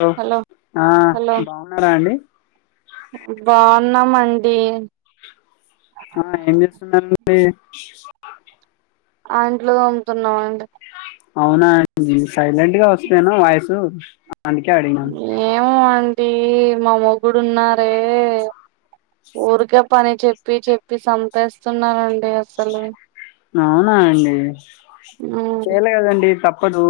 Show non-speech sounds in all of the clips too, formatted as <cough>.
Hello ఆ hello బాగున్నారా అండి ఉన్నామండి ఆ ఏం చేస్తున్నారండి ఆ అంట్లో తమ్ముతున్నాం అండి అవునాండి సైలెంట్ గా వస్తెను వాయిసు ఏమోఅం టి మా మొగ్గుడు ఉన్నారే ఊరిక పని చెప్పి చెప్పి చంపేస్తున్నారండి అసలు అవునా అండి ఉమ్ చేయలే కదండి తప్పదు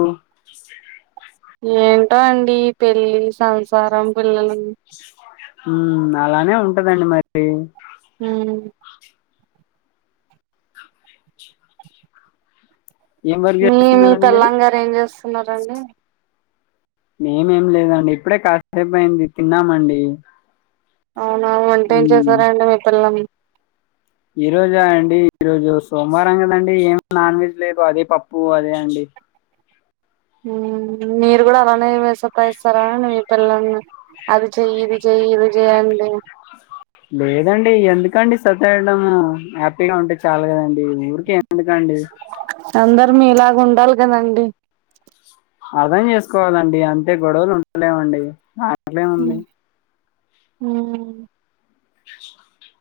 ఏంటో అండి పెళ్లి సంసారం పిల్లలు ఉ అలానే ఉంటదండి మరి హ ఏం వర్క్ మీ మీ చేస్తున్నారండి మీరు పెల్లంగారు ఏం చేస్త చేస్తున్నారండి మేమేం లేదండి ఇప్పుడే కాసేపు అయింది తిన్నామండి అవునా వంటే ఏం ఉమ్ చేశారాండి మీ పిల్లం ఈ రోజా అండి ఈరోజు సోమవారం కదండి ఏం నాన్ వెజ్ లేదు అదే పప్పు అదే అండి హ మీరు కూడా అలానే వేసతాయిస్తారా మీ పిల్ల అది చెయి ఇది చెయి ఇది చేయండి లేదండి ఎందుకండి సతాయిడము హ్యాపీగా ఉంటే చాలు కదండి ఊరుకె ఎందుకండి మీ లాగ ఉండాలి కదండి అర్థం చేసుకోవాలండి అంతే గొడవలు ఉండలేవండి అట్లేముంది హ <unintelligible>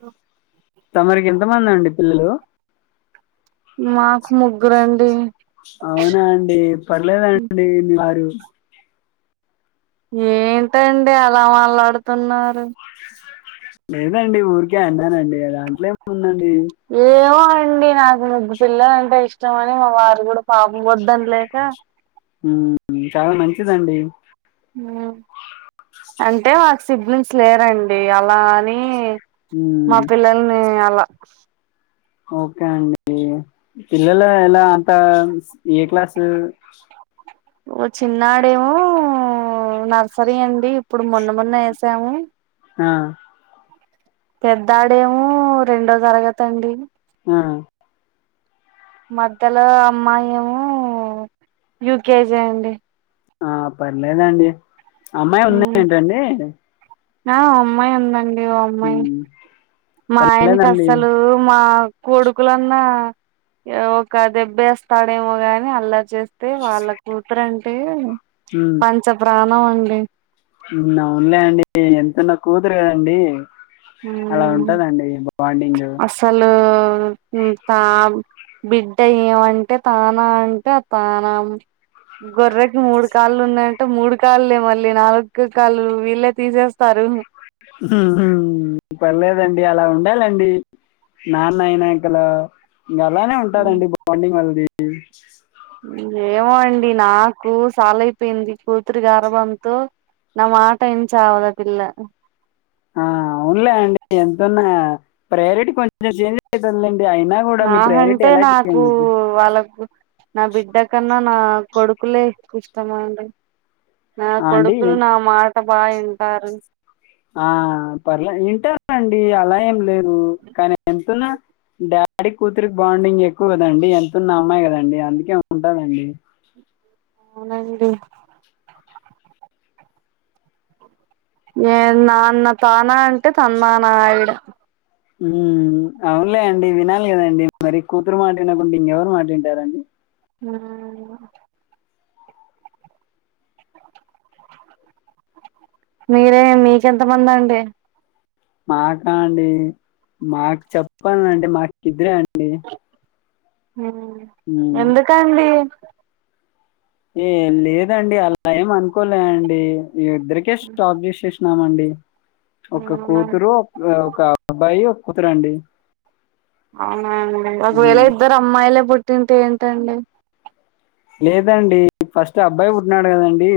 ఓ తమరికి ఎంతమంది అండి పిల్లలు మాకు ముగ్గురండి అవునాండి పర్లేదండి మీ వారు అ <unintelligible> ఏంటండి అలా మాట్లాడుతున్నారు లేదండి ఊరికే అన్ని అదేనండి దాంట్లో ఏం ఉందండి ండి నాకు ముగ్గు పిల్లలంటే ఇష్టం అని మా వారు కూడా పాపం వద్దని లేక ఉ చాలా మంచిదండి హ్ అంటే మాకు సిబ్లింగ్స్ లేరండి అలా అని ఉమ్, మా పిల్లల్ని అలా <unintelligible> ఓకే అండి పిల్లలు ఎలా అంత ఏ క్లాసు వ చిన్నాడేమో నర్సరీ అండి ఇప్పుడు మొన్న మొన్న వేసాము ఆ పెద్దాడేమో రెండో తరగతండి ఆ మధ్యలో అమ్మాయామో యూకేజి అండి ఆ పర్లేదండి అమ్మాయి ఉన్దా ఏంటండి ఆ అమ్మాయి అందం హ మా ఆయనకి అసలు మా కొడుకులున్న ఒక దెబ్బేస్తాడేమో గాని అల్లా చేస్త అతే వాళ్ళ కూతురం టీ ఉమ్, పంచప్రా అండి అవునులే అండి ఎంత నా కూతురు కదండి అలా ఉంటదండి బాండింగ్ అసలు తా బిడ్డ ఏమంటే తాన అంటే ఆ తాన గొర్రెకి మూడు కాళ్ళు ఉన్నాంటే మూడు కాళ్ళ మళ్ళీ నాలుగు కాళ్ళు వీళ్ళే తీసేస్తారు పర్లేదండి అలా ఉండాలండి నాన్న అయినా ఇక్కలా ఇంకా అలానే మ్మ్ ఉంటారంండి బాండింగ్ వాల్ది హ ఏమో అండి నాకు సాలయిపోయింది కూతురి గర్భంతో నా మాట ఏం చావదా పిల్ల ఆ అవునులే అండి ఎంతన్నా ప్రయారిటీ కొంచెం చేంజ్ అవుతుందిలేండి అయినా కూడా మీ ప్రయారిటీ నాకంటే ఎలా నాకు చేంజ్ వాళ్ళకు నా బిడ్డ కన్నా నా కొడుకులే ఇష్టమండ నా ఆ అండి కొడుకు్రు నావ మా బాయ ఉంటారు ఆ పర్లే వింటనండి అలా ఏం లేదు కానీ ఎంతున్నా డాడీ కూతురికి బాండింగ్ ఎక్కువ కదండి ఎంతన్న అమ్మాయి కదండి అందుకే ఉంటాందండి అవునండి న నాన్న తానా అంటే తన్నానా ఆవిడ ఉ అవునులే అండి వినాలి కదండి మరి కూతురు మాట్నకుండా ఇంకెవరు మాట్ంటారండి హ మీరే మీకెంతమంది అండి మాకా అండి మాకు చెప్పాల అంటే మాకు కద్దరే అండి హ్మ్. ఎందుకండి ఏ లేదండి అలా ఏం అనుకోలేండి ఇ ఇద్రకే స్టాప్సి ఇ కృష్ణమ అండి ఒక అవునా కూతురు ఒక అబ్బాయి కుతురండి అవు ఒకవేళ ఇద్దరు అమ్మాయిలే పుట్ తింటే ఏంటండి లేదండి ఫస్ట్ అబ్బాయి పుట్టినాడు కదండీ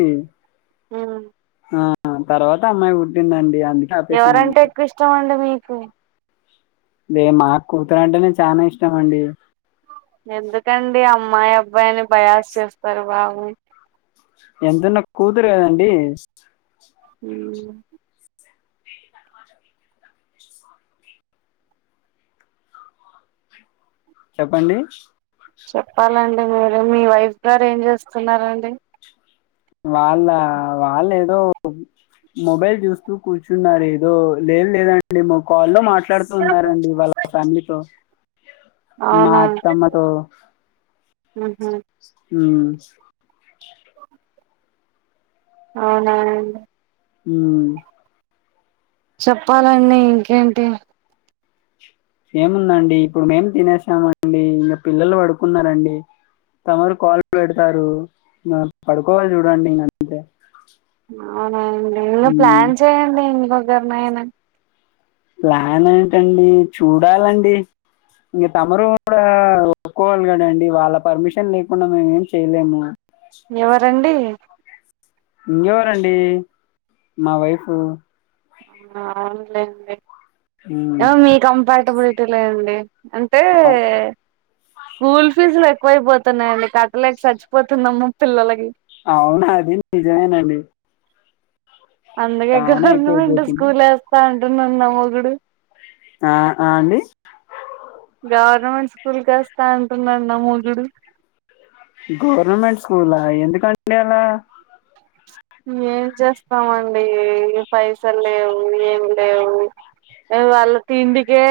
ఉమ్ ఆ తర్వాత అమ్మాయి పుట్టిందండి అందుకే ఆపేసినాము ఎవరంటే ఎక్కువ ఇష్టం అండి మీకు అదే మాకు కూతురు అంటేనే చాలా ఇష్టం అండి ఎందుకండి అమ్మ మ్మాయా అబ్బాయిని బయాస్ చేస్తారు బా ఓ ఎంతన్నా కూతురు కదండి ఉమ్ చెప్పండి చెప్పాలండి మీరు మీ వైఫ్ గారు ఏం చేస్తున్నారండి వాళ్ళ వాళ్ళ ఏదో మొబైల్ చూస్తూ కూర్చున్నారు ఏదో లేదు లేదండి మా కాల్లో మాట్లాడుతూ ఉన్నారండి వాళ్ళ ఫ్యామిలీతో మా అవునా అత్తమ్మతో ఉహు ఉమ్ అవునా ఉమ్ చెప్పాలండి ఇంకేంటి ఏముందండి ఇప్పుడు మేం తినేసామండి ఇంకా పిల్లలు పడుకున్నారండి తమరు కాళ్ళు పెడతారు ఇంకా పడుకోవాలి చూడండి ఇంక అంతే ఉమ్ ప్లాన్ చ చెయ్యండి ధణన ప్లాన్ ఏంటండి చూడాలండి ఇంక తమురు కూడా ఒప్పుకోవాలి కదండి వాళ్ళ పర్మిషన్ లేకుండా మేము ఏం చేయలేము ఎవరండి ఇంకెవరండి మా వైఫ ఆన్లైన్ ఉమ్ మీ కంప అబులిటీ లే అండి అంటే స్కూల్ ఫీజులు ఎక్కువైపోతుయి తున్నాయండి కట్టలేక చచ్చిపోతున్నామ్ము పిల్లలకి అవునా అది నిజమేనండి అందుకే చానా గవర్నమెంట్ ఎక్కువైపోతుంది స్కూల్ వేస్తాంట ఇన్నా మగుడు ఆ ఆ అండి గవర్నమెంట్ స్కూల్ కేస్తా అంటున్నాన్న ముధుడు గవర్నమెంట్ స్కూలా ఎందుకండి అలా ఏం చేస్తామండి పైసలు లేవు ఏమి లేవు వాళ్ళ తిండికే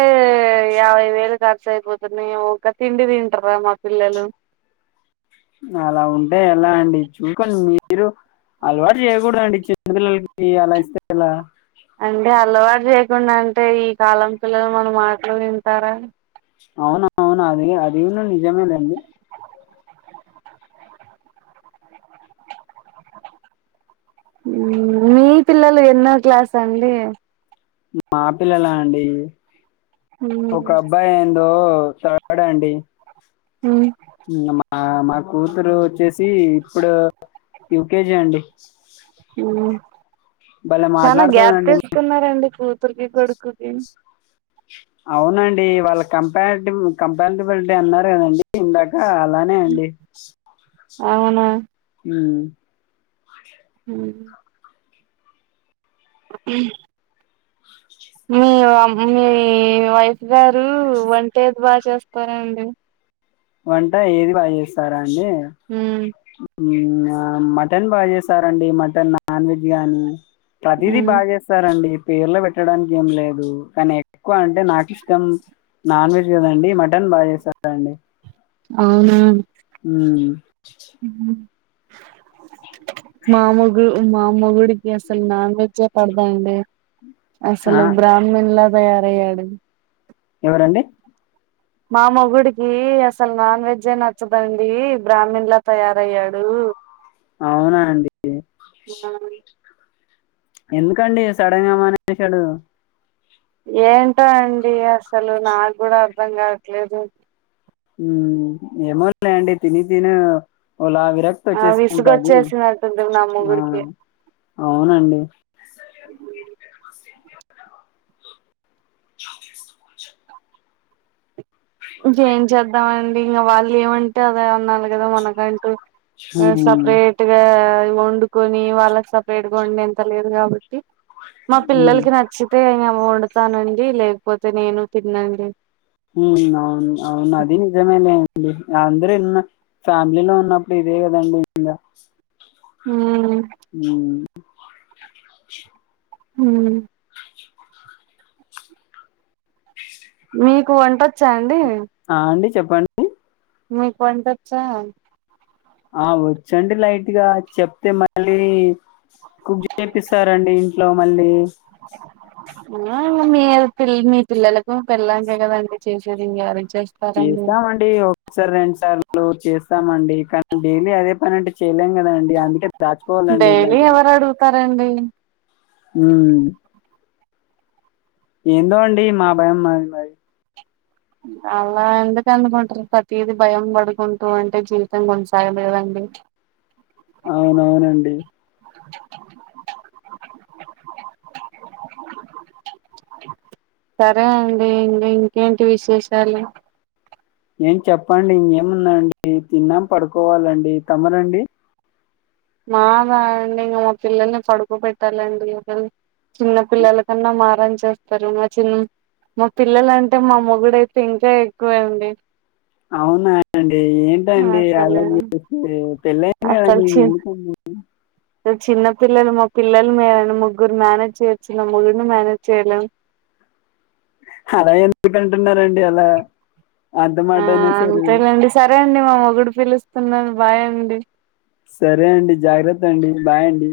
యాభై వేలు ఖర్చు అయిపోతున్నాయి ఒక తిండి తింటరా మా పిల్లలు అలా ఉంటే ఎలా అండి చూసుకని మీరు అలవాటు చేయకూడండి చిన్నపిిల్లలకి అలా ఇస్తే ఎలా అంటే అల్వాటు చేయకుండా అంటే ఈ కాలం పిల్లలు మనం మాటలు వింటారా. అవును అవును అది అదిన్నీ నిజమే అండి మీ పిల్లలు ఎన్నో క్లాస్ అండి మా పిల్లలా అండి. ఒక అబ్బాయి ఏందో థర్డ్ అండి హ్ <unintelligible> మా కూతురు వోచ్చేసి ఇప్పుడు యూకేజీ అండి. హ్ భలే చనా గ్యాప్ మాట్లాడుతదండి తీసుకున్నారండి పూ కూతురుకి కొడుకుకి అవునండి. వాళ్ళ కంపరీటి కంపారిటిబులిటీ అన్నారు. కదండి ఇందాక ఆ అలానే అండి అవునా హ్మ్ హ్మ్ అ మీ ఆమ్ మీ వైఫ్ గారు వంట ఏది బాగా చేస్తారండి. వంట ఏది బాగా చేస్తార యే హ్మ్ ఆ మటన్ బాగా చేసారండి. మటన్ నాన్ వెజ్ గానీ ప్రతిది బాగా చేస్తారండి. పేర్లు పెట్టడానికి ఏం లేదు. కానీ ఎక్కువ అంటే నాకు ఇష్టం నాన్ వెజ్ కదండి. మటన్ బాగా చేస్తారా అండి. అవునా హ్ మా మొగు మా మొగుడికి అసలు నాన్ వెజ్జే పడదు అండి. ఆ, అసలు బ్రాహ్మన్లా తయారయ్యడు ఎవరండి మా మొగుడికి అసలు నాన్ వెజ్జే నచ్చదండి. బ్రాహ్మీన్ లా తయారయ్యాడు. అవునా అండి. ఆ ఎందుకండి సడన్ గా మానేషాడు ఏంటో అండి అసలు నాకు కూడా అర్ధం గావట్లేదు. హ్మ్ ఏమో లే అండి తిని తినీ ఆ విసుగోచ్చేసినట్టుంది. మా ఆ, మొగుడికి అవునండి ఇంకేం చేద్దామండి. ఇంకా వాళ్ళు ఏమంటే అదే అనాలి కదా మనకంటూ మ్మ్, సప్రేట్గా వండుకొని వాళ్ళకి సపరేట్గా వండే అంత లేదు గాబట్టి మా మ్మ్. పిల్లలకి నచ్చితే వండుతానండి లేకపోతే నేను తినండి ఉ అవును అవును అది నిజమే లే అందరూ ఫ్యామిలీలో ఉన్నప్పుడు ఇదే కదండి ఇంకా హు <inaudible> <inaudible> హు మీకు వంట వచ్చా అండి ఆ అండి చెప్పండి మీక్ వంట ఒచ్చ ఆ వచ్చండి లైట్గా చెప్తే మళ్ళీ కుక్ చేపిస్తారండి ఇంట్లో మళ్ళీ ఆ మీ పిల్ మీ పిల్లలకు పెళ్ళాంకే కదండి చేసేది ఇంక ఎవరికి చేస్తామండి ఒకసారి రెండు సార్లు చేస్తామండి కానీ డైలీ అదే పని అంటే చేయలేం కదండి అందుకే దాచుకోవాలండి డైలీ ఇలాంటివి ఎవరు అడుగుతారండి ఏందో అండి మా భయం మాది అలా ఎందుకు అనుకుంటారు ప్రతిది భయ పడుకుంటూ అంటే జీవితం కొనసాగలేదండి అవునవునండి సరే అండి ఇంకేంటి విశేషాలు ఏం చెప్పండి ఇంకేముందండి తిన్నాం పడుకోవాలండి తమరండి మాదండి ఇంకా మా పిల్లల్ని పడుకో పెట్టాలండి చిన్న పిల్లల కన్నా మారం చేస్తారు మా చిన్న మా పిల్లల అంటే మా మొగుడుయితే ఇంకా ఎక్కువ అండి అవునాండి ఏంటండి అసలు అలాగే పెళ్ళయ్యింది అసలు కదండి చి ఎందుకండి చిన్న పిల్లలు మా పిల్లలు మేర ముగ్గురు మానేజ్ చేయొచ్చు నా మొగుణ్ణి ని మేనేజ్ చేయలేం అలా ఎందుకంటున్నారండి ఎలా ఆ అంతేలేండి సరే అండి మా మొగుడు పిలుస్తున్నా బాయ్ అండి సరే అండి జాగ్రత్త అండి బాయ్ అండి